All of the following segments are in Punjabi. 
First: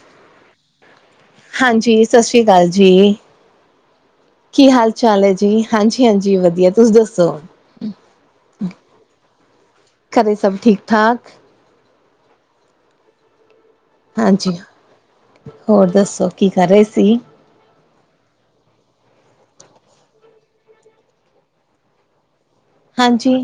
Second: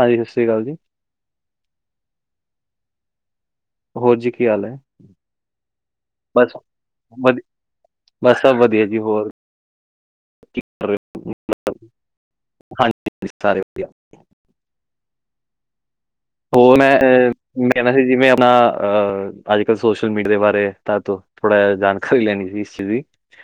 ਹਾਂ ਜੀ ਸਸੀ ਕਾਲ ਜੀ। ਹਾਂਜੀ ਸਾਸ੍ਰੀ ਕਾਲ ਜੀ। ਹੋਰ ਜੀ ਕੀ ਹਾਲ ਹੈ? ਕੀ ਹਾਲ ਚਾਲ ਐ ਜੀ, ਹਾਂਜੀ-ਹਾਂਜੀ ਬਸ ਵਦੀਆ ਤੁਸੀਂ ਦੱਸੋ? ਵਧੀ ਬਸ ਸਬ ਵਦੀਆ ਜੀ ਹੋਰ ਘਰੇ ਸਬ ਕੀ ਕਰ ਠੀਕ-ਠਾਕ। [unintelligible] ਹਾਂਜੀ ਸਾਰੇ ਵਦੀਆ। ਹਾਂਜੀ, ਹੋਰ ਦੱਸੋ? ਕੀ ਕਰ ਹੋਰ ਰਹੇ ਮੈਂ ਸੀ ਕੈਨਾ ਸੀ ਜਿਵੇਂ ਅਪਨਾ ਅ ਆੱਜ-ਕੱਲ ਸੋਸ਼ਲ ਮੀਡੀਆ ਦੇ ਬਾਰੇ ਤਾਂ ਤੋਂ। ਥੋੜਾ ਜਾ ਜਾਣਕਾਰੀ ਲੈਨੀ ਸੀਗੀ ਹਾਂਜੀ।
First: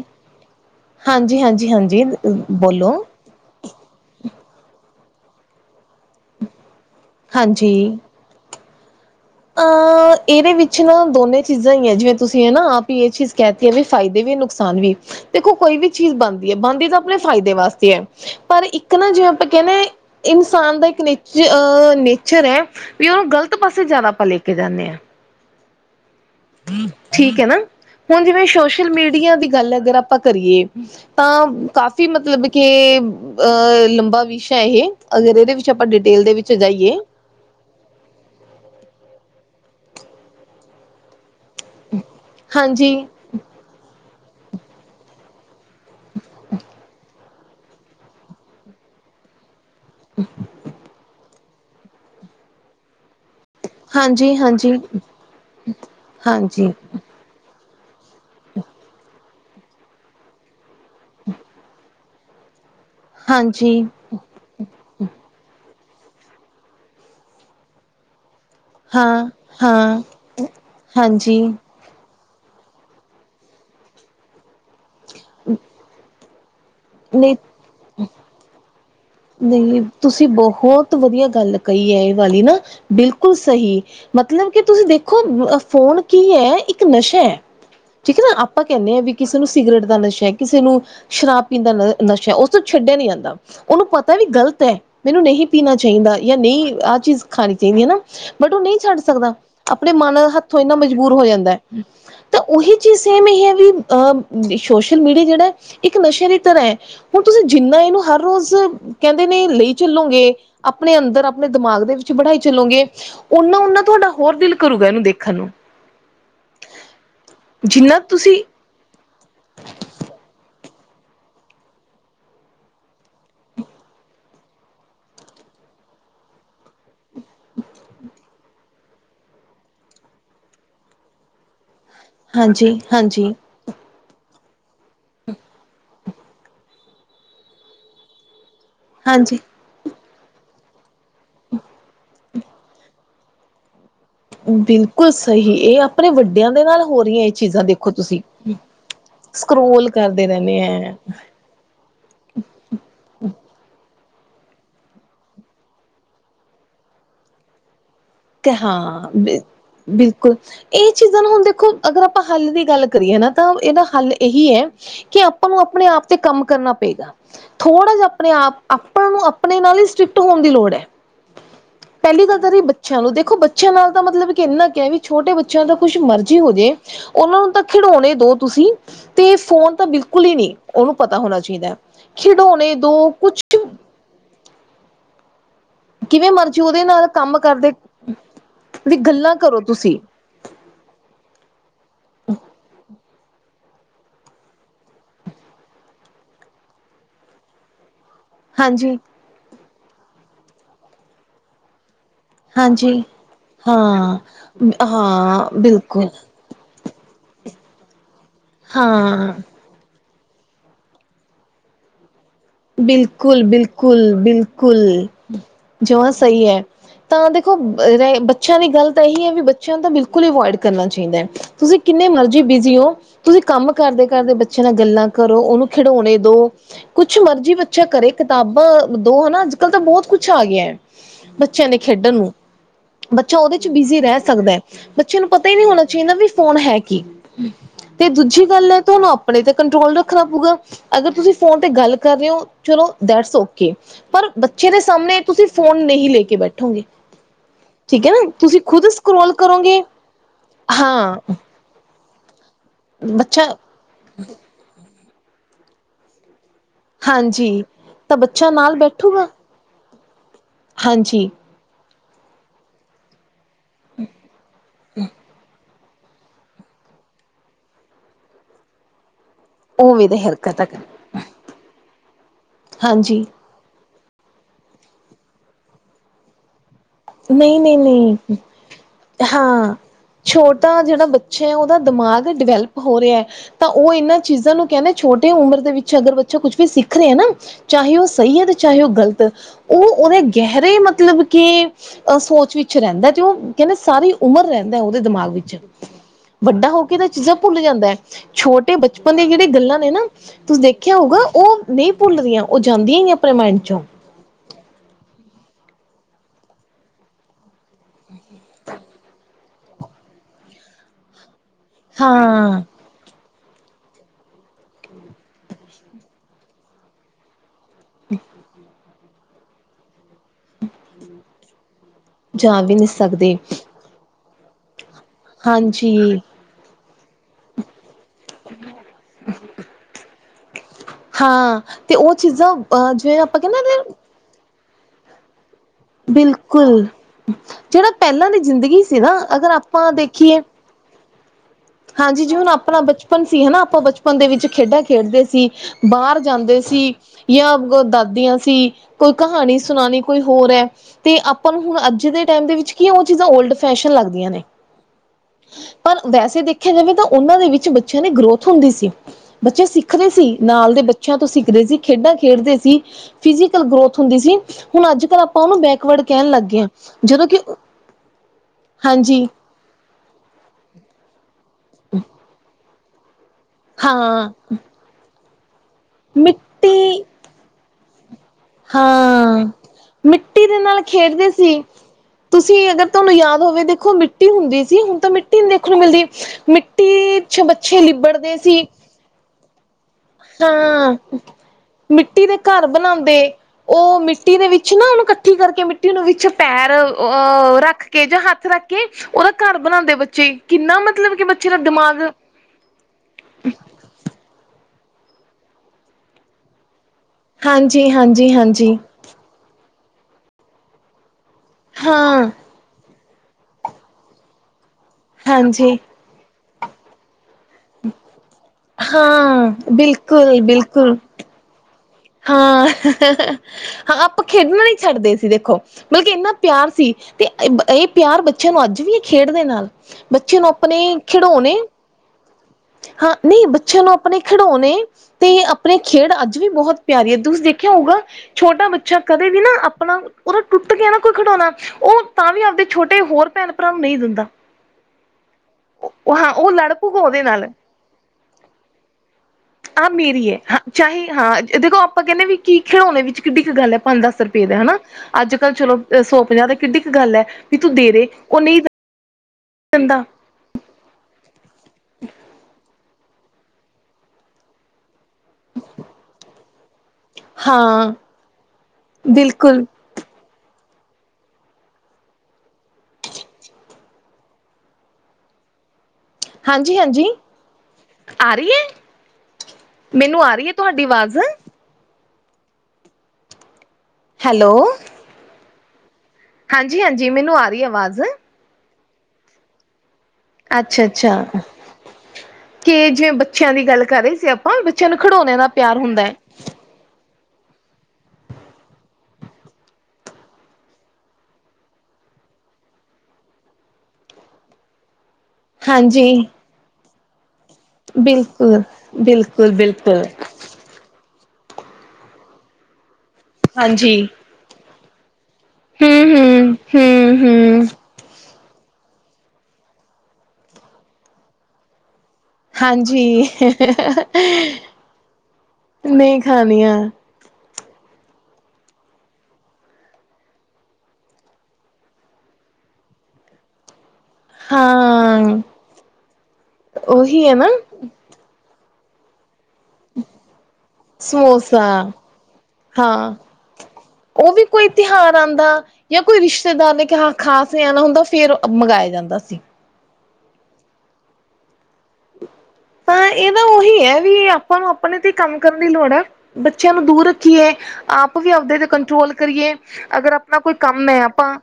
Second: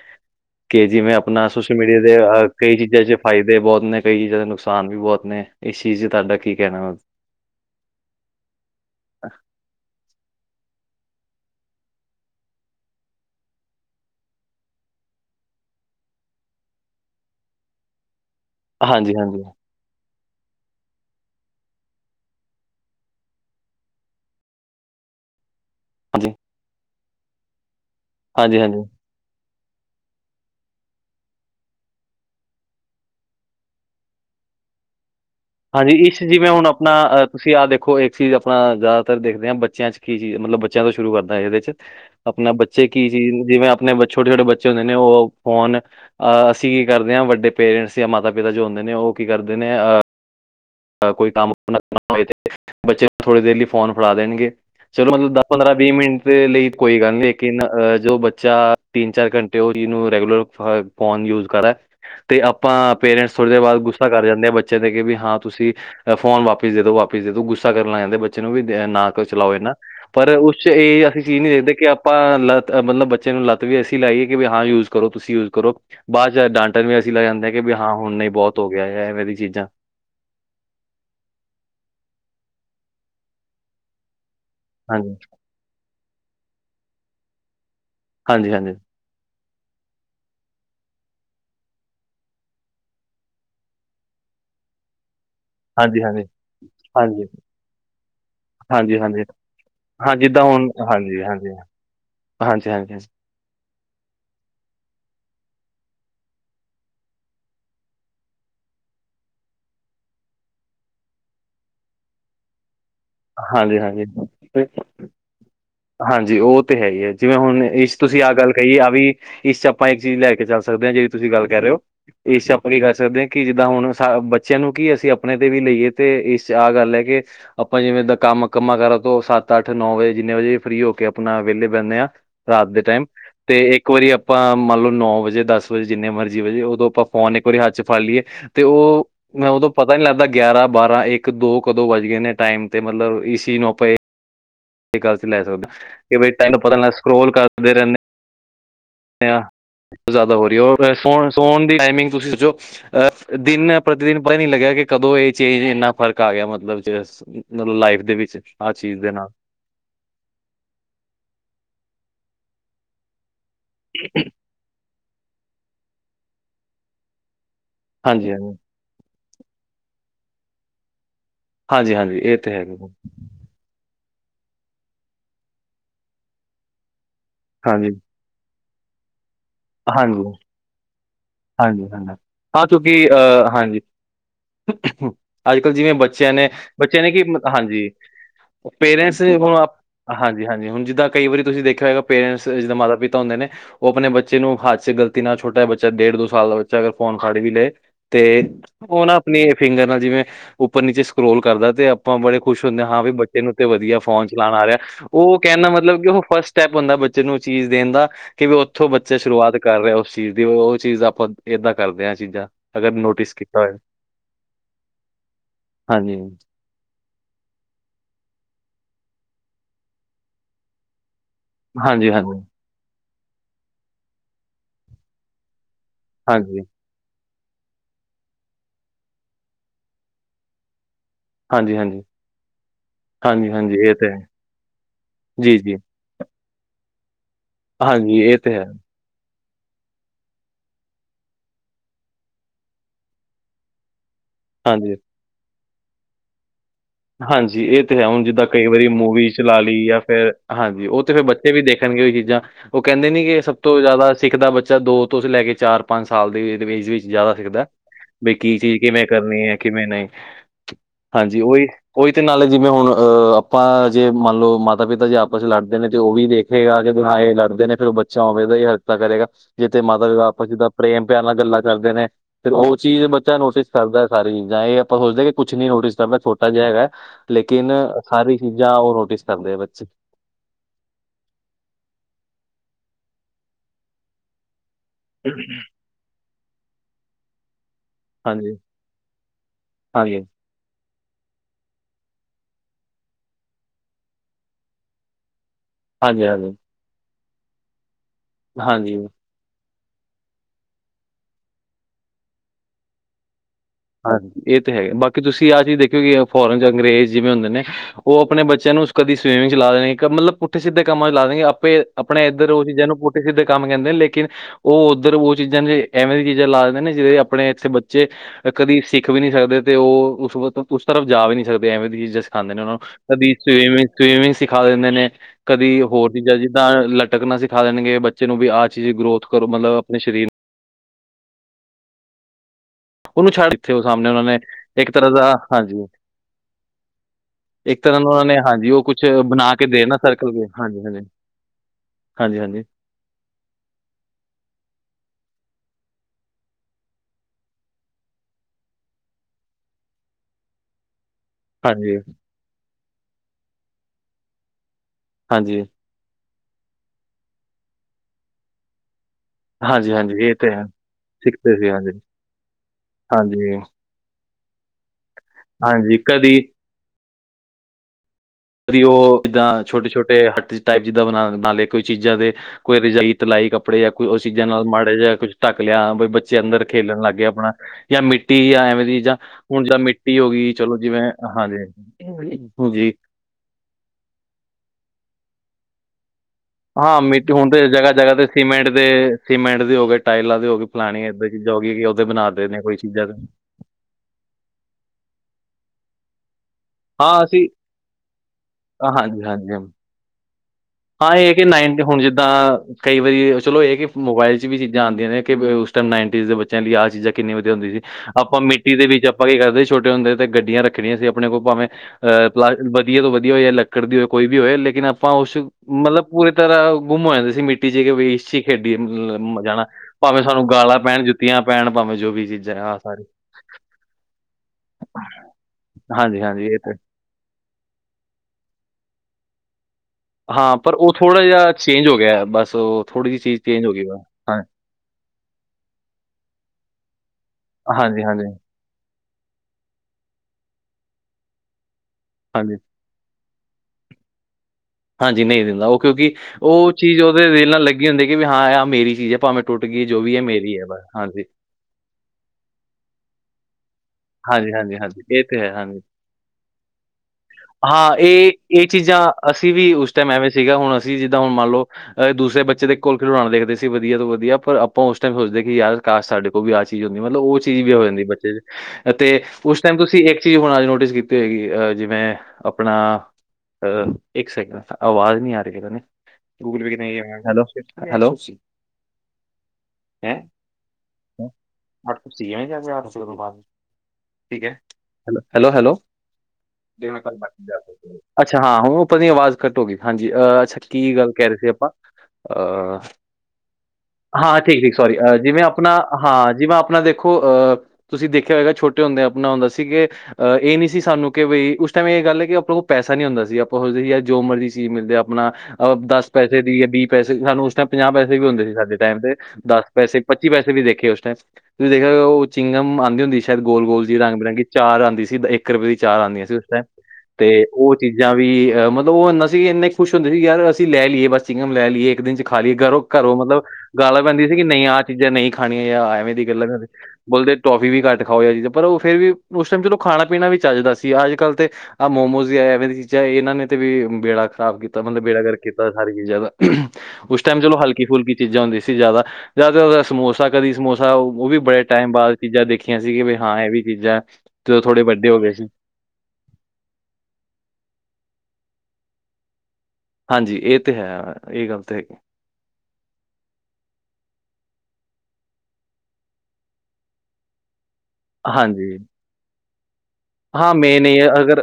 ਕਿ ਜਿਵੇਂ ਹਾਂਜੀ ਅਪਨਾ ਹਾਂਜੀ ਸੋਸ਼ਲ ਮੀਡੀਆ ਹਾਂਜੀ ਤੇ ਅ ਕਈ ਬੋਲੋ ਚੀਜ਼ਾਂ ਚ ਫਾਇਦੇ ਬੋਤ ਨੇ ਕਈ ਚੀਜ਼ਾਂ ਦੇ ਨੁਕਸਾਨ ਵੀ ਬੋਤ ਨੇ ਇਸ ਚੀਜ਼ ਚ ਤੁਆਡਾ ਕੀ ਕੈਣਾ ਵਾ। ਹਾਂਜੀ। [inaudible] ਅ ਏਦੇ ਵਿੱਚ ਨਾ ਦੋਨੇ ਚੀਜ਼ਾਂ ਈ ਐ ਜਿਵੇਂ ਤੁਸੀਂ ਐ ਨਾ ਆਪ ਈ ਏ ਚੀਜ਼ ਕੈਤੀ ਏ ਵੀ ਫਾਇਦੇ ਵੀ ਨੁਕਸਾਨ ਵੀ। ਦੇਖੋ ਕੋਈ ਵੀ ਚੀਜ਼ ਬਣਦੀ ਐ ਬਣਦੀ ਤਾਂ ਅਪਨੇ ਫਾਇਦੇ ਵਾਸਤੇ ਐ ਪਰ ਇੱਕ ਨਾ ਹਾਂਜੀ, ਜਿਵੇਂ ਹਾਂਜੀ, ਆਪਾਂ ਹਾਂਜੀ, ਕੈਣੇ ਆ ਇਨਸਾਨ ਦਾ ਇੱਕ ਨੇਚ ਅ ਨੇਚਰ ਐ ਵੀ ਓਨੂੰ ਗਲਤ ਪਾਸੇ ਜੈਦਾ ਆਪਾਂ ਲੈ ਕੇ ਜਾਂਦੇ ਆਂ। ਹਾਂਜੀ। ਠੀਕ ਐ ਨਾ ਹੁਣ ਜਿਵੇਂ ਹਾਂਜੀ। ਸੋਸ਼ਲ ਮੀਡੀਆ ਦੀ ਗੱਲ ਅਗਰ ਆਪਾਂ ਕਰੀਏ ਤਾਂ ਕਾਫੀ ਮਤਲਬ ਕੇ ਅ ਲੰਬਾ ਵਿਸ਼ਾ ਏਹੇ ਅਗਰ ਏਦੇ ਵਿੱਚ ਆਪਾਂ ਹਾਂਜੀ ਇਸ ਡਿਟੇਲ ਦੇ ਜਿਵੇਂ ਵਿੱਚ ਹੁਣ ਆਪਣਾ ਜਾਈਏ ਅ ਤੁਸੀਂ ਆ ਦੇਖੋ ਇੱਕ ਚੀਜ਼ ਅਪਨਾ ਜੈਦਾਤਰ ਦੇਖਦੇ ਆ ਬੱਚਿਆਂ ਚ ਕੀ ਚੀਜ਼ ਮਤਲਬ ਬੱਚਿਆਂ ਤੋਂ ਸ਼ੁਰੂ ਕਰਦੇ ਏਦੇ ਚ ਅਪਨਾ ਬੱਚੇ ਹਾਂਜੀ ਕੀ ਚੀਜ਼ ਜਿਵੇਂ ਅਪਨੇ ਛੋਟੇ-ਛੋਟੇ ਬੱਚੇ ਹੁੰਦੇ ਨੇ ਓਹ ਫੋਨ ਅ ਅਸੀਂ ਕੀ ਕਰਦੇ ਆ ਵੱਡੇ ਪੇਰੈਂਟਸ ਜਾਂ ਮਾਤਾ- ਪਿਤਾ ਜੋ ਹੁੰਦੇ ਨੇ ਓ ਕੀ ਕਰਦੇ ਨੇ ਅ [inaudible] ਕੋਈ ਕੰਮ ਕਰਨਾ ਹੋਵੇ ਤੇ ਬੱਚੇ ਨੂੰ ਥੋੜੀ ਦੇਰ ਲਈ ਫੋਨ ਫੜਾ ਹਾਂਜੀ ਦੇਣਗੇ। ਹਾਂਜੀ ਚਲੋ ਦਸ ਵੀਹ ਪੰਦਰਾਂ ਮਿੰਟ ਲਈ ਹਾਂਜੀ ਕੋਈ ਗੱਲ ਨਹੀਂ ਲੇਕਿਨ ਅਹ ਜੋ ਬੱਚਾ ਤਿੰਨ-ਚਾਰ ਘੰਟੇ ਓ ਚੀਜ਼ ਨੂੰ ਰੈਗੂਲਰ ਫੋਨ ਯੂਜ ਕਰ ਰਿਆ ਤੇ ਆਪਾਂ ਪੇਰੈਂਟਸ ਥੋੜੀ ਦੇਰ ਬਾਦ ਹਾਂਜੀ ਗੁੱ ਸਾ ਕਰ ਜਾਂਦੇ ਆ ਬੱਚਿਆਂ ਦੇ ਵੀ ਹ ਤੁਸੀਂ ਫੋਨ ਵਾਪਿਸ ਦੇ ਦੋ ਵਾਪਿਸ ਦੇ ਦੋ ਗੁੱਸਾ ਕਰਨ ਲਗ ਜਾਂਦੇ। ਬੱਚੇ ਨੂੰ ਵੀ ਨਾ ਕੋ ਹਾਂ ਚਲਾਓ ਏਨਾ ਹਾਂ ਪਰ ਉਸ ਚ ਇਹ ਅਸੀਂ ਚੀਜ਼ ਹਾਂਜੀ ਨਹੀਂ ਦੇਖਦੇ ਕਿ ਆਪਾਂ ਲੱਤ ਮਤਲਬ ਬੱਚੇ ਨੂੰ ਲੱਤ ਵੀ ਅਸੀਂ ਲਾਈਏ ਕਿ ਵੀ ਹਾਂ ਯੂਜ ਕਰੋ ਤੁਸੀਂ ਯੂਜ ਕਰੋ ਬਾਅਦ ਚ ਡਾਂਟ ਵੀ ਅਸੀਂ ਲੱਗ ਨਹੀਂ ਜਾਂਦੇ ਆ ਕਿ ਵੀ ਹਾਂ ਹੁਣ ਨਹੀਂ ਬੋਤ ਹੋ ਗਿਆ ਇਹਵੇਰੀ ਨਈ ਤੁਸੀਂ ਬਹੁਤ ਵਧੀਆ ਗੱਲ ਕਈ ਐ ਇਹ ਵਾਲੀ ਨਾ ਬਿਲਕੁਲ ਸਹੀ ਮਤਲਬ ਕਿ ਤੁਸੀਂ ਹਾਂਜੀ। ਦੇਖੋ ਅ ਫੋਨ ਕੀ ਐ ਇੱਕ ਨਸ਼ਾ ਐ ਠੀਕ ਐ ਨਾ ਹਾਂਜੀ, ਆਪਾਂ ਹਾਂਜੀ, ਕੇਨੇ ਆ ਵੀ ਕਿਸੇ ਨੂੰ ਸਿਗਰਟ ਦਾ ਨਸ਼ਾ ਐ ਕਿਸੇ ਨੂੰ ਸ਼ਰਾਬ ਪੀਣ ਦਾ ਨਸ਼ਾ ਐ ਉਸ ਤੋਂ ਛੱਡਿਆ ਨੀ ਜਾਂਂਦਾ। ਓਨੂ ਪਤਾ ਵੀ ਗ਼ਲਤ ਐ ਮੈਨੂੰ ਨਹੀਂ ਪੀਣਾ ਹਾਂਜੀ, ਚਾਈਦਾ ਹਾਂਜੀ, ਜਾਂ ਨਹੀਂ ਆਹ ਚੀਜ਼ ਹਾਂਜੀ, ਖਾਣੀ ਚਾਈਦੀ ਐ ਨਾ ਬਟ ਓਹ ਨਈ ਹਾਂਜੀ, ਛੱਡ ਹਾਂਜੀ, ਸਕਦਾ। ਆਪਣੇ ਹਾਂ ਮਨ ਜਿੱਦਾਂ ਹੱਥੋਂ ਹੁਣ ਇੰਨਾ ਮਜ਼ਬੂਰ ਹਾਂਜੀ, ਹੋ ਹਾਂਜੀ, ਜਾਂਦਾ ਤਾਂ ਹਾਂਜੀ, ਹਾਂਜੀ, ਉਹੀ ਚੀਜ਼ ਸੇਮ ਇਹੇ ਐ ਵੀ ਅਹ ਸੋਸ਼ਲ ਮੀਡੀਆ ਜੇੜਾ ਐ ਇੱਕ ਨਸ਼ੇ ਦੀ ਤਰ੍ਹਾਂ ਐ ਹੁਣ ਤੁਸੀਂ ਜਿੰਨਾ ਇਹਨੂੰ ਹਰ ਰੋਜ਼ ਕਹਿੰਦੇ ਨੇ ਲਈ ਚੱਲੋਗੇ ਆਪਣੇ ਅੰਦਰ ਆਪਣੇ ਦਿਮਾਗ ਦੇ ਵਿੱਚ ਬੜਾਈ ਚੱਲੋਗੇ ਹਾਂਜੀ, ਓਨਾ-ਓਨਾ ਤੁਹਾਡਾ ਹੋਰ ਦਿਲ ਕਰੂਗਾ ਹਾਂਜੀ। ਇਹਨੂੰ ਦੇਖਣ ਨੂੰ। ਹਾਂਜੀ ਉਹ ਤੇ ਹੈ ਹੀ ਹੈ ਜਿਵੇਂ ਹੁਣ ਇਸ ਤੁਸੀਂ ਆਹ ਗੱਲ ਕਈ ਆ ਵੀ ਇਸ ਚ ਆਪਾਂ ਇੱਕ ਚੀਜ਼ ਲੈ ਕੇ ਚੱਲ ਸਕਦੇ ਹਾਂ ਜੇੜੀ ਤੁਸੀਂ ਗੱਲ ਕਹਿ ਰਹੇ ਹੋ। ਇਸ ਚ ਆਪਾਂ ਵੀ ਕਰ ਸਕਦੇ ਹਾਂ ਕਿ ਜਿੱਦਾਂ ਹੁਣ ਸਾ ਬੱਚਿਆਂ ਨੂੰ ਕੀ ਅਸੀਂ ਆਪਣੇ ਤੇ ਵੀ ਲਈਏ ਤੇ ਇਸ ਚ ਆਹ ਗੱਲ ਹੈ ਕਿ ਆਪਾਂ ਜਿਵੇਂ ਦਾ ਕੰਮ ਕੰਮਾਂ-ਕਾਰਾਂ ਤੋਂ ਸੱਤ-ਅੱਠ-ਨੌ ਵਜੇ ਜਿੰਨੇ ਵਜੇ ਵੀ ਫਰੀ ਹੋ ਕੇ ਆਪਾਂ ਆਪਣਾ ਵੇਲੇ ਬੇਨੇ ਆਂ ਰਾਤ ਹਾਂਜੀ ਦੇ ਟਾਈਮ ਹਾਂਜੀ ਤੇ ਇੱਕ ਵਾਰੀ ਆਪਾਂ ਮੰਨ ਲਓ ਨੌ ਵਜੇ ਦਸ ਵਜੇ ਜਿੰਨੇ ਮਰਜ਼ੀ ਵਜੇ ਉਦੋਂ ਆਪਾਂ ਫੋਨ ਇੱਕ ਵਾਰੀ ਹੱਥ ਚ ਫੜ ਲਈਏ ਤੇ ਉਹ ਹਾਂਜੀ। ਮੈਂ ਉਦੋਂ ਪਤਾ ਨਈ ਲੱਗਦਾ ਗਿਆਰਾਂ-ਬਾਰਾਂ ਇੱਕ ਦੋ ਕਦੋਂ ਵੱਜ ਗਏ ਨੇ ਟਾਈਮ ਤੇ ਮਤਲਬ ਪਏ ਇਸ ਚੀਜ਼ ਨੂੰ ਆਪਾਂ ਬਿਲਕੁਲ ਗੱਲ ਤੁਸੀਂ ਲੈ ਸਹੀ ਸਕਦੇ ਇਹ ਆਪਣੇ ਕਿ ਬ ਵੱਡਿਆਂ ਤੈਨੂੰ ਦੇ ਪਤਾ ਨਾਲ ਨੀ ਲਗਦਾ ਹੋ ਰਹੀਆਂ ਸਕਰੋਲ ਇਹ ਚੀਜ਼ਾਂ ਕਰਦੇ ਦੇਖੋ ਤੁਸੀਂ। ਰਹਿੰਦੇ ਸਕਰੋਲ ਕਰਦੇ ਜ਼ਿਆਦਾ ਹੋ ਰਹੀ ਰਹਿੰਦੇ ਆ ਹੈ ਸੋਣ ਦੀ ਟਾਈਮਿੰਗ ਤੁਸੀਂ ਸੋਚੋ ਅਹ ਦਿਨ ਪ੍ਰਤੀ ਦਿਨ ਪਤਾ ਹੀ ਨੀ ਲੱਗਿਆ ਕਿ ਕਦੋਂ ਇਹ ਚੇਂਜ ਇੰਨਾ ਫ਼ਰਕ ਆ ਗਿਆ ਮਤਲਬ ਚ ਮਤਲਬ ਲਾਈਫ ਦੇ ਵਿੱਚ ਕਿ ਆਹ ਚੀਜ਼ ਹਾਂ ਦੇ ਨਾਲ ਬ ਬਿਲਕੁਲ ਇਹ ਚੀਜ਼ਾਂ ਨੂੰ ਹੁਣ ਦੇਖੋ ਅਗਰ ਆਪਾਂ ਹੱਲ ਦੀ ਗੱਲ ਕਰੀਏ ਨਾ ਤਾਂ ਏਦਾ ਹੱਲ ਏਹੀ ਐ ਕਿ ਆਪਾਂ ਨੂੰ ਆਪਣੇ-ਆਪ ਤੇ ਕੰਮ ਕਰਨਾ ਪਏਗਾ। ਥੋੜ੍ਹਾ ਜੀਆ ਆਪਣੇ ਹਾਂਜੀ ਹਾਂਜੀ ਆਪ ਆਪਾਂ ਨੂੰ ਆਪਣੇ ਨਾਲ ਹੀ ਸਟ੍ਰਿਕਟ ਹੋਣ ਦੀ ਲੋੜ ਹੈ। ਹਾਂਜੀ ਹਾਂਜੀ ਪਹਿਲੀ ਇਹ ਗੱਲ ਤੇ ਰਹੀ ਹੈਗਾ ਬੱਚਿਆਂ ਦੇਖੋ ਬੱਚਿਆਂ ਨਾਲ ਤਾਂ ਮਤਲਬ ਕਿ ਇੰਨਾ ਕ ਵੀ ਛੋਟੇ ਬੱਚਿਆਂ ਦਾ ਕੁੱਛ ਮਰਜ਼ੀ ਹੋ ਜੇ ਉਹਨਾਂ ਨੂੰ ਤਾਂ ਹਾਂਜੀ ਖਿਡੋਣੇ ਦੋ ਤੁਸੀਂ ਤੇ ਫੋਨ ਤਾਂ ਬਿਲਕੁਲ ਹੀ ਹਾਂਜੀ ਨਹੀਂ ਉਹਨੂੰ ਪਤਾ ਹੋਣਾ ਚਾਹੀਦਾ ਹਾਂਜੀ ਹਾਂਜੀ ਹਾਂ ਖਿਡੌਣੇ ਦੋ ਕਿਉਂਕਿ ਕੁਛ ਅ ਹਾਂਜੀ ਅੱਜ ਕੱਲ੍ਹ ਜਿਵੇਂ ਕਿਵੇਂ ਬੱਚਿਆਂ ਨੇ ਮਰਜੀ ਉਹਦੇ ਬੱਚਿਆਂ ਨਾਲ ਨੇ ਕਿ ਕੰਮ ਕਰਦੇ ਹਾਂਜੀ ਵੀ ਪੇਰੈਂਟਸ ਗੱਲਾਂ ਹੁਣ ਕਰੋ ਤੁਸੀਂ ਹਾਂਜੀ ਹਾਂਜੀ ਹੁਣ ਜਿੱਦਾਂ ਕਈ ਵਾਰੀ ਤੁਸੀਂ ਦੇਖਿਆ ਹੋਏਗਾ ਪੇਰੈਂਟਸ ਜਿੱਦਾਂ ਮਾਤਾ- ਪਿਤਾ ਹੁੰਦੇ ਨੇ। ਉਹ ਆਪਣੇ ਬੱਚੇ ਨੂੰ ਹੱਦ ਚ ਗਲਤੀ ਨਾਲ ਛੋਟਾ ਹੈ ਬੱਚਾ ਡੇਢ ਦੋ [unintelligible] ਹਾਂਜੀ ਉਹ ਨਾ ਆਪਣੀ ਫਿੰਗਰ ਨਾਲ਼ ਜਿਵੇਂ ਉੱਪਰ ਨੀਚੇ ਸਕਰੋਲ ਕਰਦਾ ਤੇ ਆਪ ਆਪਾਂ ਬੜੇ ਖੁਸ਼ ਹੁਣੇ ਆ ਹਾਂਜੀ ਵੀ ਬੱਚੇ ਨੂੰ ਤੇ ਵਧੀਆਂ ਹਾਂ ਫ਼ੋਨ ਚਲਾਣਾ ਆ ਰਿਹਾ ਉਹ ਹਾਂ ਕਹਿਣ ਦਾ ਮਤਲਬ ਕਿ ਬਿਲਕੁਲ ਉਹ ਫਸਟ ਸਟੈਪ ਹੁੰਦਾ ਬੱਚੇ ਨੂੰ ਚੀਜ਼ ਦੇਣ ਦਾ ਕਿ ਵੀ ਉੱਥੋਂ ਬੱਚੇ ਹਾਂ ਸ਼ੁਰੂਆਤ ਕਰ ਰਿਹਾ ਉਸ ਚੀਜ਼ ਦੀ ਉਹ ਚੀਜ਼ ਆ ਏਦਾਂ ਕਰਦੇ ਆ ਚੀਜ਼ਾਂ ਅਗਰ ਨੋਟਿਸ ਬਿਲਕੁਲ, ਕੀਤਾ ਹੋਇਆ ਬਿਲਕੁਲ, ਬਿਲਕੁਲ ਜੋ ਹਾਂਜੀ ਸਈ ਐ। ਤਾਂ ਦੇਖੋਂ ਅ ਰੈ ਬੱਚੇਆਂ ਵੀ ਗੱਲ ਤਾਂ ਏਹੀ ਹੈ, ਵੀ ਬੱਚੇਆਂ ਤਾਂ ਬਿਲਕੁਲ ਅਵੋਏਡ ਕਰਨਾ ਚਾਈਦੈ। ਤੂਸੀਂ ਕਿੰਨੇ ਹਾਂਜੀ ਹਾਂਜੀ ਮਰਜੀ ਬਿਜ਼ੀ ਓ, ਤੂਸੀ ਕਾੰਮ ਕਰਦੇ-ਕਰਦੇ ਬੱਚੇਆਂ ਨਾਲ ਗੱਲਾਂ ਕਰੋ, ਓਨੂੰ ਖਿਡੋਨੇ ਦੋ ਹਾਂਜੀ ਕੁੱਛ ਮਰਜੀ ਬੱਚਾ ਕਰੇ, ਕਿਤਾਬਾਂ ਦੋ, ਹਨਾ ਆੱਜ-ਕਾੱਲ ਤਾਂ ਬੋਤ ਕੁੱਛ ਆ ਗੇਐ ਬੱਚੇਆਂ ਹਾਂਜੀ ਦੇ ਹਾਂਜੀ ਖੇਡਨ ਨੂੰ, ਬੱਚਾ ਹਾਂਜੀ ਓਦੇ ਚ ਹਾਂਜੀ ਇਹ ਬਿਜ਼ੀ ਤੇ ਹੈ ਰੈ ਸਕਦੈ, ਬੱਚੇਆਂ ਨੂੰ ਪਤਾ ਈ ਜੀ, ਨੀ ਜੀ, ਹੋਨਾ ਚੈਨਾ ਵੀ ਫ਼ੋਨ ਹੈ ਕੀ, ਤੇ ਹਾਂਜੀ ਇਹ ਦੂਜੀ ਹੈ, ਗਾੱਲ ਐ ਤੋਨੂੰ ਅਪ ਅਪਣੇ ਤੇ ਕੰਟਰੋਲ ਰੱਖਨਾ ਪਊਗਾ ਅਗਰ ਤੂਸੀ ਫੋਨ ਤੇ ਗੱਲ ਕਰ ਰੇ ਓ ਚਲੋ, ਦੈਟਸ ਓਕੇ। ਪਰ ਬੱਚੇ ਦੇ ਹਾਂਜੀ। ਸਾਮਨੇ ਤੂਸੀ ਫ਼ੋਨ ਨਹੀਂ ਲੈ ਕੇ ਬੈਠੋਗੇ। ਹਾਂਜੀ, ਏ ਤੇ ਠੀਕ ਹੈ, ਹੁਨ ਨਾ ਜਿੱਦਾਂ ਤੁਸੀਂ ਕਈ ਖੁਦ ਵਾਰੀ ਮੂਵੀ ਸਕਰੋਲ ਚਲਾ ਲੀ ਕਰੋਗੇ ਯਾ ਫੇਰ ਹਾਂਜੀ, ਓ ਤੇ ਫੇਰ ਹਾਂ ਬੱਚੇ ਵੀ ਦੇਖ ਖਨਗੇ ਏ ਚੀਜਾਂ, ਓ ਕੈਂਦੇ ਨੀ ਕਿ ਬੱਚਾ ਸਬ ਤੋ ਜਾਦਾ ਸਿੱਖ ਦਾ ਬੱਚਾ ਦੋ ਤੋਸੇ ਲੈ ਕੇ ਚਾਰ ਪਾੰਜ ਸਾਲ ਦੀ ਏਜ ਦੇ ਵਿੱਚ-ਵਿੱਚ ਜਾਦਾ ਹਾਂਜੀ ਸਿੱਖਦੈ ਤਾਂ ਬਈ ਬੱਚਾ ਕੀ ਨਾਲ ਚੀਜ ਕਿਵੇਂ ਬੈਠੂਗਾ ਕਰਨੀ ਏ, ਕਿਵੇਂ ਨਈਂ ਹਾਂਜੀ ਓਈ, ਓਈ ਤੇ ਨਾਲੇ ਜਿਵੇਂ ਹੁਣ ਅ ਅਪਾਂ ਜੇ ਮਾੰਨ ਲੋ ਮਾਤਾ-ਪਿਤਾ ਜੇ ਆਪਸ ਚ ਲੜਦੇ ਨੇ, ਤੇ ਓ ਵੀ ਦੇਖੇਗਾ ਕਿ ਹਾਂ ਏ ਲੜਦੇ ਨੇ, ਫ਼ਿਰ ਓ ਬੱਚਾ ਓਂਵੇਦਾ ਈ ਹਰਕਤਾਂ ਕਰੇਗਾ। ਜਿੱਥੇ ਉਵੇਂ ਦੇ ਮਾਤਾ-ਪਿਤਾ ਆਪਸ ਹਰਕਤਾਂ ਜਿੱਦਾਂ ਕਰ ਪ੍ਰੇਮ ਪੇਆਰ ਨਾਲ਼ ਗੱਲਾਂ ਕਰਦੇ ਨੇ, ਫੇਰ ਓ ਚੀਜ ਹਾਂਜੀ ਬੱਚਾ ਨੋਟਿਸ ਕਰਦੈ ਸਾਰੀ ਚੀਜਾਂ, ਏ ਆਪਾਂ ਸੋਚਦੇ ਆਂ ਕਿ ਕੁੱਛ ਨੀ ਨੋਟਿਸ ਕਰਦਾ, ਛੋਟਾ ਜਾ ਹੈਗੈ ਨਹੀਂ ਲੇਕਿਨ ਨਹੀਂ ਨਹੀਂ ਸਾਰੀ ਚੀਜਾਂ, ਓ ਨੋਟਿਸ ਕਰਦੇ ਐ ਹਾਂ ਬੱਚੇ। ਛੋਟਾ ਜੇੜਾ ਬੱਚਾ ਐ ਓਦਾ ਦਮਾਗ ਡਵੈਲਪ ਹੋ ਰੇਐ, ਤਾਂ ਓ ਏਨਾਂ ਚੀਜਾਂ ਨੂੰ ਕੈਨੈ ਛੋਟੀ ਉਮਰ ਦੇ ਵਿੱਚ ਅਗਰ ਬੱਚਾ ਕੁੱਛ ਵੀ ਸਿੱਖ ਰੇਐ ਨਾ, ਚਾਹੇ ਓ ਸਈ ਐ ਤੇ ਹਾਂਜੀ ਚਾਏ ਓ ਗਲਤ ਓ ਓਦੇ ਹਾਂਜੀ ਗੈਹਰੇ ਮਤਲਬ ਕਿ ਅ ਸੋਚ ਵਿੱਚ ਰੈਂਦੈ ਤੇ ਓ ਕੈਂਦੇ ਸਾਰੀ ਉਮਰ ਰੈਂਦੈ ਓਦੇ ਦਮਾਗ ਵਿੱਚ ਹਾਂਜੀ ਹਾਂਜੀ ਵੱਡਾ ਹੋ ਕੇ ਤਾਂ ਚੀਜਾ ਭੁੱਲ ਜਾਂਦੈ, ਛੋਟੇ ਹਾਂਜੀ ਬੱਚਪਨ ਦੀ ਜੇੜੀ ਗੱਲਾਂ ਨੇ ਨਾ ਤੂ ਦੇਖੇਆ ਹੋਊਗਾ, ਓ ਨਈ ਭੁੱਲਦੀਆਂ, ਓ ਜਾਂਦੀਆਂ ਈ ਨੀ ਅਪਨੇ ਮਾਈੰਡ ਚੋਂ। ਹਾਂਜੀ ਏ ਤੇ ਹੈ, ਬਾਕੀ ਤੂਸੀ ਆ ਚੀਜ ਦੇਖੀ ਹੋਉਗੀ ਫੋਰਨ ਚ ਅੰਗਰੇਜ ਜਿਵੇਂ ਹੋਂਦੇ ਨੇ ਓ ਅਪਨੇ ਬੱਚੇਆਂ ਨੂੰ ਕਦੀ ਸਵਿਮਿੰਗ ਚ ਲਾ ਦੇਨਗੇ ਮਤਲਬ ਪੁੱਠੇ-ਸਿੱਦੇ ਕੰਮਾਂ ਚ ਲਾ ਦੇਨਗੇ, ਅਪ ਆਪੇ ਅਪਣੇ ਏੱਦਰ ਓ ਹਾਂ ਚੀਜਾਂ ਨੂੰ ਪੁੱਟ ਸਿੱਦੇ ਕਾੰਮ ਕੈਂਦੇ ਨੇ, ਲੇਕਿਨ ਓ ਉਦੱਰ ਓ ਚੀਜਾਂ ਨੇ, ਐਵੇਂ ਦੀ ਚੀਜ਼ਾਂ ਲਾ ਦੇਂਦੇ ਨੇ ਜੇੜੇ ਅਪ ਅਪਣੇ ਇੱਥੇ ਬੱਚੇ ਕਦੀ ਸਿੱਖ ਵੀ ਨੀ ਸਕਦੇ, ਤੇ ਓ ਉਸ ਵ ਉਸ ਤਰਫ਼ ਜਾ ਵੀ ਨੀ ਸਕਦੇ, ਐਵੇਂ ਦੀ ਚੀਜ ਸਿਖਾਂਦੇ ਜਾ ਨੇ ਓਨਾਂ ਵੀ ਨੂੰ, ਨਹੀਂ ਕਦੀ ਸਕਦੇ ਸਵੀਮਿੰਗ-ਸਵੀਮਿੰਗ ਸਿਖਾ ਦੇੰਦੇ ਨੇ, ਕਦੀ ਹਾਂਜੀ ਹੋਰ ਚੀਜਾ ਜਿੱਦਾਂ ਅ ਲਟ ਟਕਨਾ ਸਿਖਾ ਦੇਨਗੇ ਬੱਚੇ ਨੂੰ, ਵੀ ਆ ਚੀਜ ਗਰੋਥ ਕਰੋ ਮਤਲਬ ਅਪਨੇ ਸ਼ਰੀਰ ਹਾਂ, ਤੇ ਓ ਚੀਜਾਂ ਓਨੂੰ ਛੱਡ ਇੱਥੇ ਓ ਸਾਮਨੇ ਉਨਾਂ ਨੇ, ਇੱਕ ਤਰਾੱ ਦਾ, ਹਾਂਜੀ ਬਿਲਕੁਲ ਇੱਕ ਜਿਹੜਾ ਤਰਾਂ ਦਾ ਓਨਾਂ ਪਹਿਲਾਂ ਨੇ ਦੀ ਹਾਂਜੀ, ਓ ਜ਼ਿੰਦਗੀ ਸੀ ਕੁੱਛ ਨਾ ਅਗਰ ਬਨਾ ਕੇ ਆਪਾਂ ਦੇਨਾ ਸਰਕਲ ਦੇਖੀਏ ਜੇ ਹਾਂਜੀ-ਹਾਂਜੀ। ਹਾਂਜੀ ਜੀ ਹੁਨ ਹਾਂਜੀ-ਹਾਂਜੀ, ਅਪਨਾ ਬਚਪ ਬਚਪਨ ਸੀ ਹਨਾ, ਅਪਾਂ ਬਚਪਨ ਦੇ ਵਿੱਚ ਖੇਡਾਂ ਖੇਡਦੇ ਸੀ, ਬਾਰ ਜਾਂਦੇ ਸੀ ਯਾ ਗੋ ਦਾਦੀਆਂ ਸੀ, ਕੋਈ ਕਹਾਨੀ ਸੂਨਾਨੀ, ਕੋਈ ਹੋਰ ਐ, ਤੇ ਆਪ ਆਪਾਂ ਨੂੰ ਹੁਨ ਹਾਂਜੀ, ਅੱਜ ਦੇ ਟਾਈਮ ਦੇ ਵਿੱਚ ਕੀ ਓ ਚੀਜਾਂ ਓਲਡ ਫੈਸ਼ਨ ਲੱਗਦੀਆਂ ਨੇ। ਹਾਂਜੀ। ਪਰ ਵੈਸੇ ਦੇਖੇਆਂ ਜਾਵੇ ਤਾਂ ਓਨਾਂ ਦੇ ਵਿੱਚ ਬੱਚੇਆਂ ਦੀ ਗਰੋਥ ਹੁੰਦੀ ਸੀ। ਬੱਚੇ ਸਿੱਖਦੇ ਹਾਂਜੀ-ਹਾਂਜੀ ਸੀ, ਇਹ ਤੇ ਹੈ ਨਾਲ ਦੇ ਬੱਚੇਆਂ ਤੋਂ ਸਿੱਖਦੇ ਸੀ, ਖੇਡਾਂ ਖੇਡਦੇ ਸੀ, ਹਾਂਜੀ, ਫਿਜ਼ੀਕਲ ਗਰੋਥ ਹੁੰਦੀ ਸੀ, ਹੁਨ ਆੱਜ-ਕਾੱਲ ਆਪਾਂ ਓਨੂੰ ਹਾਂਜੀ ਬੈਕਵਰਡ ਕੈਨ ਕਦੀ ਲਾੱਗ ਗੇ ਆਂ, ਜਦੋਂ ਕਿ ਅਰੀ ਓ ਹਾਂਜੀ ਜਿੱਦਾਂ ਛੋਟੇ-ਛੋਟੇ ਹੱਟੀਸ ਟਾਈਪ ਜਿੱਦਾਂ ਬਨਾ, ਨਾ ਲੇ ਕੋਈ ਚੀਜਾਂ ਦੇ ਕੋਈ ਰਜਾਈ, ਤੂਲਾਈ, ਕੱਪੜੇ ਯਾ ਕੋਈ ਓ ਹਾਂ ਚੀਜਾਂ ਨਾਲ, ਮਾੜਾ ਜੇਆ ਕੁੱਛ ਟਾੱਕ ਲੇਆ ਬਈ, ਬੱਚੇ ਅੰਦਰ ਖੇਲੱਨ ਮਿੱਟੀ ਲਾੱਗੇ ਅਪਣਾ। ਜਾਂ ਮਿੱਟੀ ਜਾਂ ਐਵੇਂ ਦੀ ਚੀਜ਼ਾਂ, ਹਾਂ ਹੁਣ ਜਦ ਮਿੱਟੀ ਹੋ ਗਈ ਚਲੋ, ਜਿਵੇਂ ਹਾਂਜੀ-ਹਾਂਜੀ। ਤੁਸੀ ਅਗਰ ਤੁਆਨੂੰ ਹੋਵੇ ਦੇਖੋ ਮਿੱਟੀ ਹੁੰਦੀ ਸੀ ਹੁਣ ਤਾਂ ਮਿੱਟੀ ਨਹੀਂ ਦੇਖਣ ਨੂੰ ਮਿਲਦੀ। ਹਾਂ ਮਿੱਟੀ 'ਚ ਹੁਣ ਤੇ ਬੱਛੇ ਜਗ੍ਹਾ ਜਗ੍ਹਾ ਤੇ ਲਿਬੜਦੇ ਸੀ। ਸੀਮੈਂਟ ਦੇ ਸੀਮੈਂਟ ਦੀ ਹੋ ਗਏ, ਟਾਇਲਾਂ ਦੀ ਹੋ ਗਈ, ਹਾਂ ਫਲਾਣਿਆ ਏਦਾਂ ਚੀਜ਼ਾਂ ਹੋ ਗਈ ਕਿ, ਉਹਦੇ ਬਣਾ ਦੇਦੇ ਕੋਈ ਚੀਜ਼ਾਂ। ਓ ਮਿੱਟੀ ਦੇ ਵਿੱਚ ਨਾ, ਓਨੂੰ ਕੱਠੀ ਕਰਕੇ ਮਿੱਟੀ ਨੂੰ ਵਿੱਚ ਪੈਰ ਹਾਂ ਅਸੀਂ ਅਹ ਰੱਖ ਕੇ ਜਾਂ ਹੱਥ ਰੱਖ ਕੇ, ਹਾਂਜੀ ਓਦਾ ਘਰ ਹਾਂਜੀ ਬਣਾਂਦੇ ਬੱਚੇ। ਕਿੰਨਾ ਹਾਂ, ਮਤਲਬ ਕਿ ਏ ਕੀ ਬੱਚੇ ਦਾ ਨਾਈਨ 'ਚ ਹੁਣ ਦਿਮਾਗ ਜਿੱਦਾਂ ਕਈ ਵਾਰੀ ਓ ਚਲੋ ਏ ਕਿ ਮੋਬਾਇਲ ਚ ਵੀ ਚੀਜ਼ਾਂ ਆਂਦੀਆਂ ਨੇ ਕਿ, ਉਸ ਟਾਈਮ ਨਾਈਨਟੀਜ਼ ਦੇ ਬੱਚੇਆਂ ਲਈ ਆਹ, ਚੀਜ਼ਾਂ ਕਿੰਨੀ ਵਧੀਆ ਹੁੰਦੀ ਸੀ, ਹਾਂਜੀ ਹਾਂਜੀ ਆਪਾਂ ਮਿੱਟੀ ਹਾਂਜੀ ਦੇ ਵਿੱਚ ਆਪਾਂ ਕੀ ਕਰਦੇ ਛੋਟੇ ਹੁੰਦੇ ਤੇ ਗੱਡੀਆਂ ਰੱਖਣੀਆਂ ਸੀ ਆਪਣੇ ਕੋਲ ਭਾਵੇਂ ਅਹ ਹਾਂ ਪ ਵੱਧੀਆ ਤੋਂ ਵੱਧੀਆ ਹੋਏ, ਲੱਕੜ ਦੀ ਹੋਏ ਕੋਈ ਵੀ ਹੋਏ ਲੇਕਿਨ, ਆਪਾਂ ਉਸ ਹਾਂਜੀ ਮਤਲਬ, ਪੂਰੀ ਤਰ੍ਹਾਂ ਗੁੰਮ ਹੋ ਜਾਂਦੇ ਸੀ ਮਿੱ ਟੀ, ਚ ਇਸੀ 'ਚ ਖੇਡੀ ਹਾਂ ਜਾਣਾ, ਭਾਵੇਂ ਬਿਲਕੁਲ ਸਾਨੂੰ ਗਾਲਾਂ ਬਿਲਕੁਲ ਪੈਣ ਜੁੱਤੀਆਂ ਪੈਣ ਭਾਵੇਂ ਜੋ, ਵੀ ਚੀਜ਼ਾਂ ਹਾਂ, ਆ ਹਾਂ ਸਾਰੀ ਹਹਹ ਆਪਾਂ ਖੇਡਣਾ ਨੀ ਛੱਡਦੇ ਸੀ ਦੇਖੋ ਬਲਕਿ ਹਾਂਜੀ ਇੰਨਾ ਹਾਂਜੀ ਇਹ ਪਿਆਰ ਤੇ ਸੀ ਤੇ ਏ ਬ ਪਿਆਰ ਬੱਚੇਆਂ ਨੂੰ ਅੱਜ ਵੀ ਏ ਖੇਡ ਦੇ ਨਾਲ। ਬੱਚੇਆ ਨੂੰ ਹਾਂ ਪਰ ਆਪਣੇ ਉਹ ਥੋੜ੍ਹਾ ਜਿਹਾ ਖਿਡੋਣੇ, ਚੇਂਜ ਹੋ ਗਿਆ ਹੈ, ਬਸ ਉਹ ਥੋੜ੍ਹੀ ਹਾਂ ਜਿਹੀ ਚੀਜ਼ ਨਈ ਚੇਂਜ ਹੋ ਬੱਚੇਆਂ ਗਈ ਨੂੰ ਵਾ ਆਪਣੇ ਹਾਂ ਖਿਡੋਣੇ ਤੇ ਆਪਣੇ ਖੇਡ ਅੱਜ ਵੀ ਬੋਹਤ ਪਿਆਰੀ ਐ ਤੁਸੀ ਦੇਖਿਆ ਹੋਊਗਾ? ਹਾਂਜੀ ਹਾਂਜੀ ਛੋਟਾ ਬੱਚਾ ਕਦੇ ਵੀ ਨਾ, ਆਪਣਾ ਓਦਾ ਟੁੱਟ ਗਿਆ ਨਾ, ਕੋਈ ਖਿਡੌਣਾ ਓ ਤਾਂ ਵੀ, ਹਾਂਜੀ ਆਂਵਦੇ ਛੋਟੇ ਹੋਰ ਭੈਣ- ਭਰਾ ਨੂੰ ਨਈ ਦਿੰਦਾ। ਹਾਂਜੀ ਨਈ ਦਿੰਦਾ ਓ ਕਿਉਂਕਿ ਉਹ ਹਾਂ ਉਹ ਓ ਲੜ ਪਊਗਾ ਚੀਜ਼ ਉਹਦੇ ਓਦੇ ਦਿਲ ਨਾਲ ਲੱਗੀ ਹੁੰਦੀ ਹੈ, ਕਿ ਵੀ ਹਾਂ ਆਹ ਮੇਰੀ ਚੀਜ਼ ਹੈ ਭਾਵੇਂ ਟੁੱਟ ਗਈ ਆਹ ਜੋ ਵੀ ਹੈ ਮੇਰੀ ਹਾਂ ਐ ਬਸ ਹ ਚਾਹੇ ਹਾਂਜੀ। ਹਾਂ ਦੇਖੋ, ਆਪਾ ਕੇਂਨੇ ਵੀ ਕੀ ਖਿਡੌਣੇ ਵਿੱਚ ਕਿੱਡੀ, ਕ ਗੱਲ ਐ। ਪੰਜ- ਦਸ ਰੁਪਏ ਹਾਂਜੀ, ਦਾ ਹਾਂਜੀ, ਹਨਾ, ਹਾਂਜੀ ਇਹ ਅੱਜ ਤੇ ਹੈ ਕੱਲ੍ਹ ਚਲੋ ਹਾਂਜੀ। ਸੌ- ਪੰਜਾਹ ਦਾ ਕਿੱਡੀ ਕ ਗੱਲ ਐ, ਵੀ ਤੂੰ ਦੇਂਦੇ ਓ ਨਈ ਅਸੀ ਵੀ, ਉਸ ਟਾਈਮ ਐਵੇਂ ਸੀਗਾ ਹੁਣ, ਅਸੀ ਜਿੱਦਾਂ ਹੁਣ ਮੰਨ ਲਓ ਦੂਸਰੇ ਬੱਚੇ ਦੇ ਕੋਲ ਖਿਡੌਣਾ ਦੇਖਦੇ ਸੀ ਵੱਧੀਆ ਤੋਂ ਵੱਧੀਆ ਪਰ, ਆਪਾਂ ਉਸ ਟਾਈਮ ਸੋਚਦੇ ਕੀ ਯਾਰ ਕਾਸ਼, ਸਾਡੇ ਕੋਲ ਵੀ ਆਹ ਚੀਜ਼ ਹੁੰਦੀ, ਮਤਲਬ ਓ ਚੀਜ਼ ਵੀ ਹੋ ਹਾਂ ਜਾਂਦੀ ਬੱਚੇ ਅਤੇ ਉਸ ਬਿਲਕੁਲ ਟਾਈਮ ਤੁਸੀ ਇੱਕ ਚੀਜ਼ ਹੁਣ ਅੱਜ ਨੋਟਿਸ ਕੀਤੀ ਹੋਏਗੀ, ਅਹ ਜਿਵੇਂ ਆਪਣਾ ਅ ਇੱਕ ਸੇਕਿੰਡ ਸਹ ਆਵਾਜ਼ ਨਈ ਆ ਰਈ ਕਿਤੇ ਨੀ ਗੂਗਲ ਪੇ ਹਾਂਜੀ ਕਿੰਨੇ ਹਾਂਜੀ ਕਰੋ, ਹੈਲੋ, ਹੈਲੋ ਆ ਰਹੀ ਹੈ ਮੈਨੂੰ ਆ ਰਈ ਐ ਤੁਆਡੀ ਆਵਾਜ਼। ਅੱਠ ਸੀਆਂ ਜਾ, ਅੱਠ ਸੋ ਤੋਂ ਬਾਅਦ। ਠੀਕ ਹੈ, ਹੈਲੋ ਹੈਲੋ, ਹੈਲੋ ਹਾਂਜੀ ਜੀ ਮੈਂ ਹਾਂਜੀ ਕੱਲ੍ਹ ਮੈਨੂੰ ਆ ਰਹੀ ਹੈ ਆਵਾਜ਼ ਅੱਛਾ ਹਾਂ, ਹੁ ਉਪਰ ਦੀ ਆਵਾਜ਼ ਕੱਟ ਹੋ ਗੀ, ਹਾਂਜੀ, ਅਹ ਅੱਛਾ ਕੀ ਗੱਲ ਕੈ ਰਏ ਸੀ ਆਪਾਂ? ਆ ਕਿ ਜਿਵੇਂ ਬੱਚਿਆਂ ਦੀ ਗੱਲ ਕਰ ਰਹੇ ਸੀ ਹਾਂ ਆਪਾਂ ਠੀਕ -ਠੀਕ ਬੱਚਿਆਂ ਨੂੰ ਸੌਰੀ ਅ, ਖਿਡੌਣਿਆਂ ਜਿਵੇਂ ਦਾ ਆਪਣਾ ਪਿਆਰ ਹੁੰਦਾ ਹੈ ਹਾਂ ਜਿਵੇਂ ਆਪਣਾ ਦੇ ਦੇਖੋ ਅਹ ਤੁਸੀ ਦੇਖੇਆ ਹੋਏਗਾ ਛੋਟੇ ਹੁੰਦੇ ਆਪਣਾ ਹੁੰਦਾ ਸੀ ਕੇ ਅਹ ਏ ਨੀ ਸੀ ਸਾਨੂੰ ਕਿ ਬਈ ਉਸ ਟਾਈਮ ਏ ਗੱਲ ਆ ਕਿ, ਆਪਣੇ ਕੋਲ ਪੈਸਾ ਨੀ ਹੁੰਦਾ ਸੀ ਆਪਾਂ ਸੋਚਦੇ ਸੀ ਜੋ ਮਰਜ਼ੀ ਚੀਜ਼ ਮਿਲਦੇ ਆ ਆਪਣਾ, ਅਹ ਹਾਂਜੀ ਦਸ ਪੈਸੇ ਦੀ ਜਾਂ ਵੀਹ ਪੈਸੇ ਸਾਨੂੰ ਤਾਂ ਪੰਜਾਹ ਪੈਸੇ ਵੀ ਹੁੰਦੇ ਸੀ, ਬਿਲਕੁਲ ਸਾਡੇ ਟਾਈਮ ਤੇ ਬਿਲਕੁਲ ਦਸ ਪੈਸੇ ਬਿਲਕੁਲ ਪੱਚੀ ਪੈਸੇ ਵੀ ਦੇਖੇ ਉਸ ਟਾਈਮ ਲੇਕੀਨ ਉਹ ਚਿੰਗਮ ਆਂਦੀ ਹੁੰਦੀ ਸ਼ਾਇਦ ਗੋਲ- ਗੋਲ ਹਾਂਜੀ ਜੇਈ ਰੰਗ -ਬਿਰੰਗੀ ਚਾਰ ਆਂਦੀ ਸੀ ਬਈ। ਇੱਕ ਰੁਪਏ ਦੀ ਚਾਰ ਹਮ ਆਂਦੀਆਂ ਸੀ ਉਸ ਹਮ ਟਾਈਮ ਹਮ ਤੇ ਹਮ ਓ ਚੀਜ਼ਾਂ ਵੀ, ਅਹ ਮਤਲਬ ਓ ਹੁੰਦਾ ਸੀ ਇੰਨੇ ਖੁਸ਼ ਹੁੰਦੇ ਸੀ, ਯਾਰ ਅਸੀ ਲੈ ਲਈਏ, ਬਸ ਚਿੰਗਮ ਲੈ ਲਈਏ ਇੱਕ ਦਿਨ ਚ'। ਖਾ ਲਈਏ ਗਰੋਂ, ਘਰੋ- ਘਰੋ ਹਾਂਜੀ ਮਤਲਬ ਗਾਲਾ ਪੈਂਦੀਆਂ ਸੀ ਕਿ, ਨਈ ਆਹ ਚੀਜ਼ਾਂ ਨਹੀ ਖਾਣੀਆਂ ਜਾਂ ਐਵੇਂ ਨਹੀਂ ਦੀ ਗੱਲਾਂ ਖਾਣੀਆਂ ਬੋਲਦੇ ਟੋਫੀ ਵੀ ਘੱਟ ਖਾਓ, ਪਰ ਉਹ ਫੇਰ ਵੀ ਉਸ ਟਾਈਮ ਚਲੋ ਖਾਣਾ ਪੀਣਾ ਵੀ ਚੱਜਦਾ ਸੀ ਅੱਜ ਕੱਲ੍ਹ ਤੇ ਆਹ, ਮੋਮੋਸ਼ ਜਾਂ ਐਵੇਂ ਦੀ ਚੀਜ਼ਾਂ ਇਹਨਾਂ ਨੇ ਤੇ ਵੀ। ਬੇੜਾ ਖ਼ਰਾਬ ਕੀਤਾ ਮਤਲਬ ਬੇੜਾ ਗਰਕ ਹਾਂ ਕੀਤਾ ਸਾਰੀ ਚੀਜ਼ਾਂ ਦਾ। ਉਸ ਉਹੀ ਹੈ ਟਾਈਮ ਨਾ ਚਲੋ ਹਲ ਹਲਕੀ-ਫੁਲਕੀ ਚੀਜ਼ਾਂ ਹੁੰਦੀ ਸੀ ਜ਼ਿਆਦਾ, ਜ਼ਿਆਦਾ ਸਮੋਸਾ ਕਦੀ ਸਮੋਸਾ ਉਹ ਵੀ ਸਮੋਸਾ ਬੜੇ ਟਾਈਮ ਬਾਅਦ ਚੀਜ਼ਾਂ ਦੇਖੀ ਦੇਖੀਆਂ ਸੀ ਵੀ ਹਾਂ ਇਹ ਵੀ ਚੀਜ਼ਾਂ ਉਹ ਵੀ ਜਦੋਂ ਕੋਈ ਥੋੜੇ ਵੱਡੇ ਤਿਉਹਾਰ ਹੋ ਗਏ ਸੀ। ਆਉਂਦਾ ਜਾਂ ਕੋਈ ਰਿਸ਼ਤੇਦਾਰ ਨੇਂ ਕਿਹਾ ਖਾਸ ਨੇਂ ਆਣਾ ਹੁੰਦਾ ਫੇਰ ਮੰਗਾਇਆ ਜਾਂਦਾ ਸੀ। ਹਾਂਜੀ ਇਹ ਤੇ ਹੈ ਇਹ ਗੱਲ ਤਾਂ ਹੈਗੀ। ਤਾਂ ਇਹਣਾ ਉਹੀ ਹੈ ਵੀ ਆਪਾਂ ਨੂੰ ਆਪਣੇ ਤੇ ਕੰਮ ਕਰਨ ਦੀ ਲੋੜ ਹੈ। ਬੱਚਿਆਂ ਨੂੰ ਦੂਰ ਰੱਖੀਏ ਆਪ ਵੀ ਆਪਦੇ ਤੇ ਹਾਂਜੀ ਕੰਟਰੋਲ ਕਰੀਏ ਅਗਰ ਆਪਣਾ ਕੋਈ ਹਾਂ ਮੇਨ ਕੰਮ ਏ ਹੈ ਆਪਾਂ ਅਗਰ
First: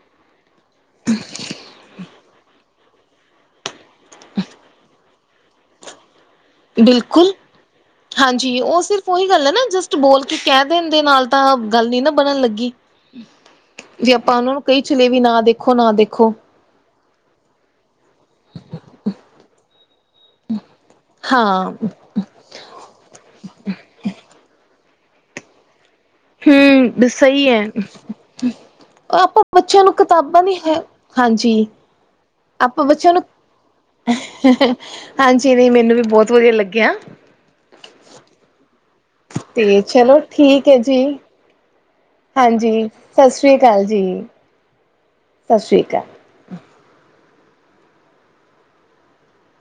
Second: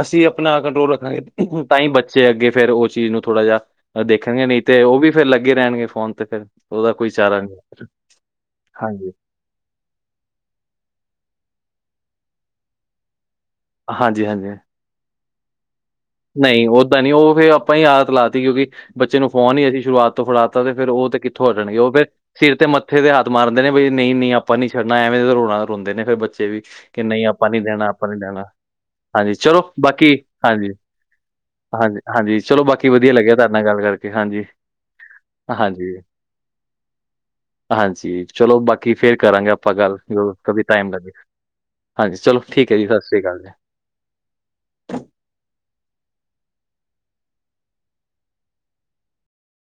ਅਸੀਂ ਆਪਣਾ ਕੰਟਰੋਲ ਰੱਖਾਂਗੇ ਤਾਂ ਹੀ ਬੱਚੇ ਅੱਗੇ ਫੇਰ ਉਹ ਚੀਜ਼ ਨੂੰ ਥੋੜਾ ਜਿਹਾ ਦੇਖਣਗੇ ਨਹੀਂ ਤੇ ਉਹ ਵੀ ਫੇਰ ਲੱਗੇ ਰਹਿਣਗੇ ਫੋਨ ਤੇ ਫੇਰ। ਬਿਲਕੁਲ ਹਾਂਜੀ ਉਹ ਸਿਰਫ ਹਾਂਜੀ ਉਹੀ ਗੱਲ ਹੈ ਨਾ ਜਸਟ ਬੋਲ ਕੇ ਕਹਿ ਦੇਣ ਦੇ ਨਾਲ ਤਾਂ ਗੱਲ ਨੀਂ ਨਾਂ ਬਣਨ ਲੱਗੀ। ਜੇ ਹਾਂਜੀ ਆਪਾਂ ਹਾਂਜੀ ਉਹਨਾਂ ਨੂੰ ਕਹੀ ਚਲੇਏ ਵੀ ਨਾਂ ਦੇਖੋ ਨਾਂ ਦੇਖੋ ਨਹੀਂ ਓਦਾਂ ਨੀਂ ਉਹ ਫੇਰ ਆਪਾਂ ਹੀ ਆਦਤ ਲਾ ਤੀ ਕਿਉਂਕਿ ਬੱਚੇ ਨੂੰ ਫੋਨ ਹੀ ਅਸੀਂ ਸ਼ੁਰੂਆਤ ਤੋਂ ਫੜਾਤਾਾ ਫਿਰ ਉਹ ਤੇ ਕਿੱਥੋਂ ਹਾਂ। ਹਟਣਗੇ ਉਹ ਫੇਰ ਸਿਰ ਤੇ ਮੱਥੇ ਦੇ ਹੱਥ ਮਾਰਦੇ ਨੇਂ ਵੀ ਨਹੀਂ-ਨਹੀਂ ਆਪਾਂ ਨੀ ਛੱਡਣਾ ਐਵੇਂ ਦਾ ਰੋਣਾ ਰੋਂਦੇ ਨੇ ਫੇਰ ਬੱ ਬੱਚੇ ਵੀ ਕਿ ਹੂੰ ਨਹੀਂ ਸਹੀ ਆਪਾਂ ਨੀ ਹੈ। ਦੇਣਾ, ਆਪਾਂ ਨੀ ਦੇਣਾ ਹਾਂਜੀ ਆਪਾਂ ਚਲੋ ਬੱਚਿਆਂ ਨੂੰ ਬਾਕੀ ਕਿਤਾਬਾਂ ਦੀ ਹਾਂਜੀ। ਹੈ ਹਾਂਜੀ ਹਾਂਜੀ ਚਲੋ ਆਪਾਂ ਬਾਕੀ ਬੱਚਿਆਂ ਵਧੀਆ ਨੂੰ ਲੱਗਿਆ ਤੁਹਾਡੇ ਨਾਲ ਗੱਲ ਕਰਕੇ ਹਾਂਜੀ ਹਾਂਜੀ ਨਹੀਂ ਮੈਨੂੰ ਵੀ ਬਹੁਤ ਵਧੀਆ ਲੱਗਿਆ। ਹਾਂਜੀ ਚਲੋ ਬਾਕੀ ਫੇਰ ਕਰਾਂਗੇ ਆਪਾਂ ਤੇ ਗੱਲ ਚਲੋ ਜਦੋਂ ਵੀ ਠੀਕ ਹੈ ਟਾਈਮ ਜੀ ਲੱਗਿਆ। ਹਾਂਜੀ ਜੀ। ਸੱਸਰੀ ਅਕਾਲ ਜੀ। ਸੱਸਰੀ ਕਾਲ।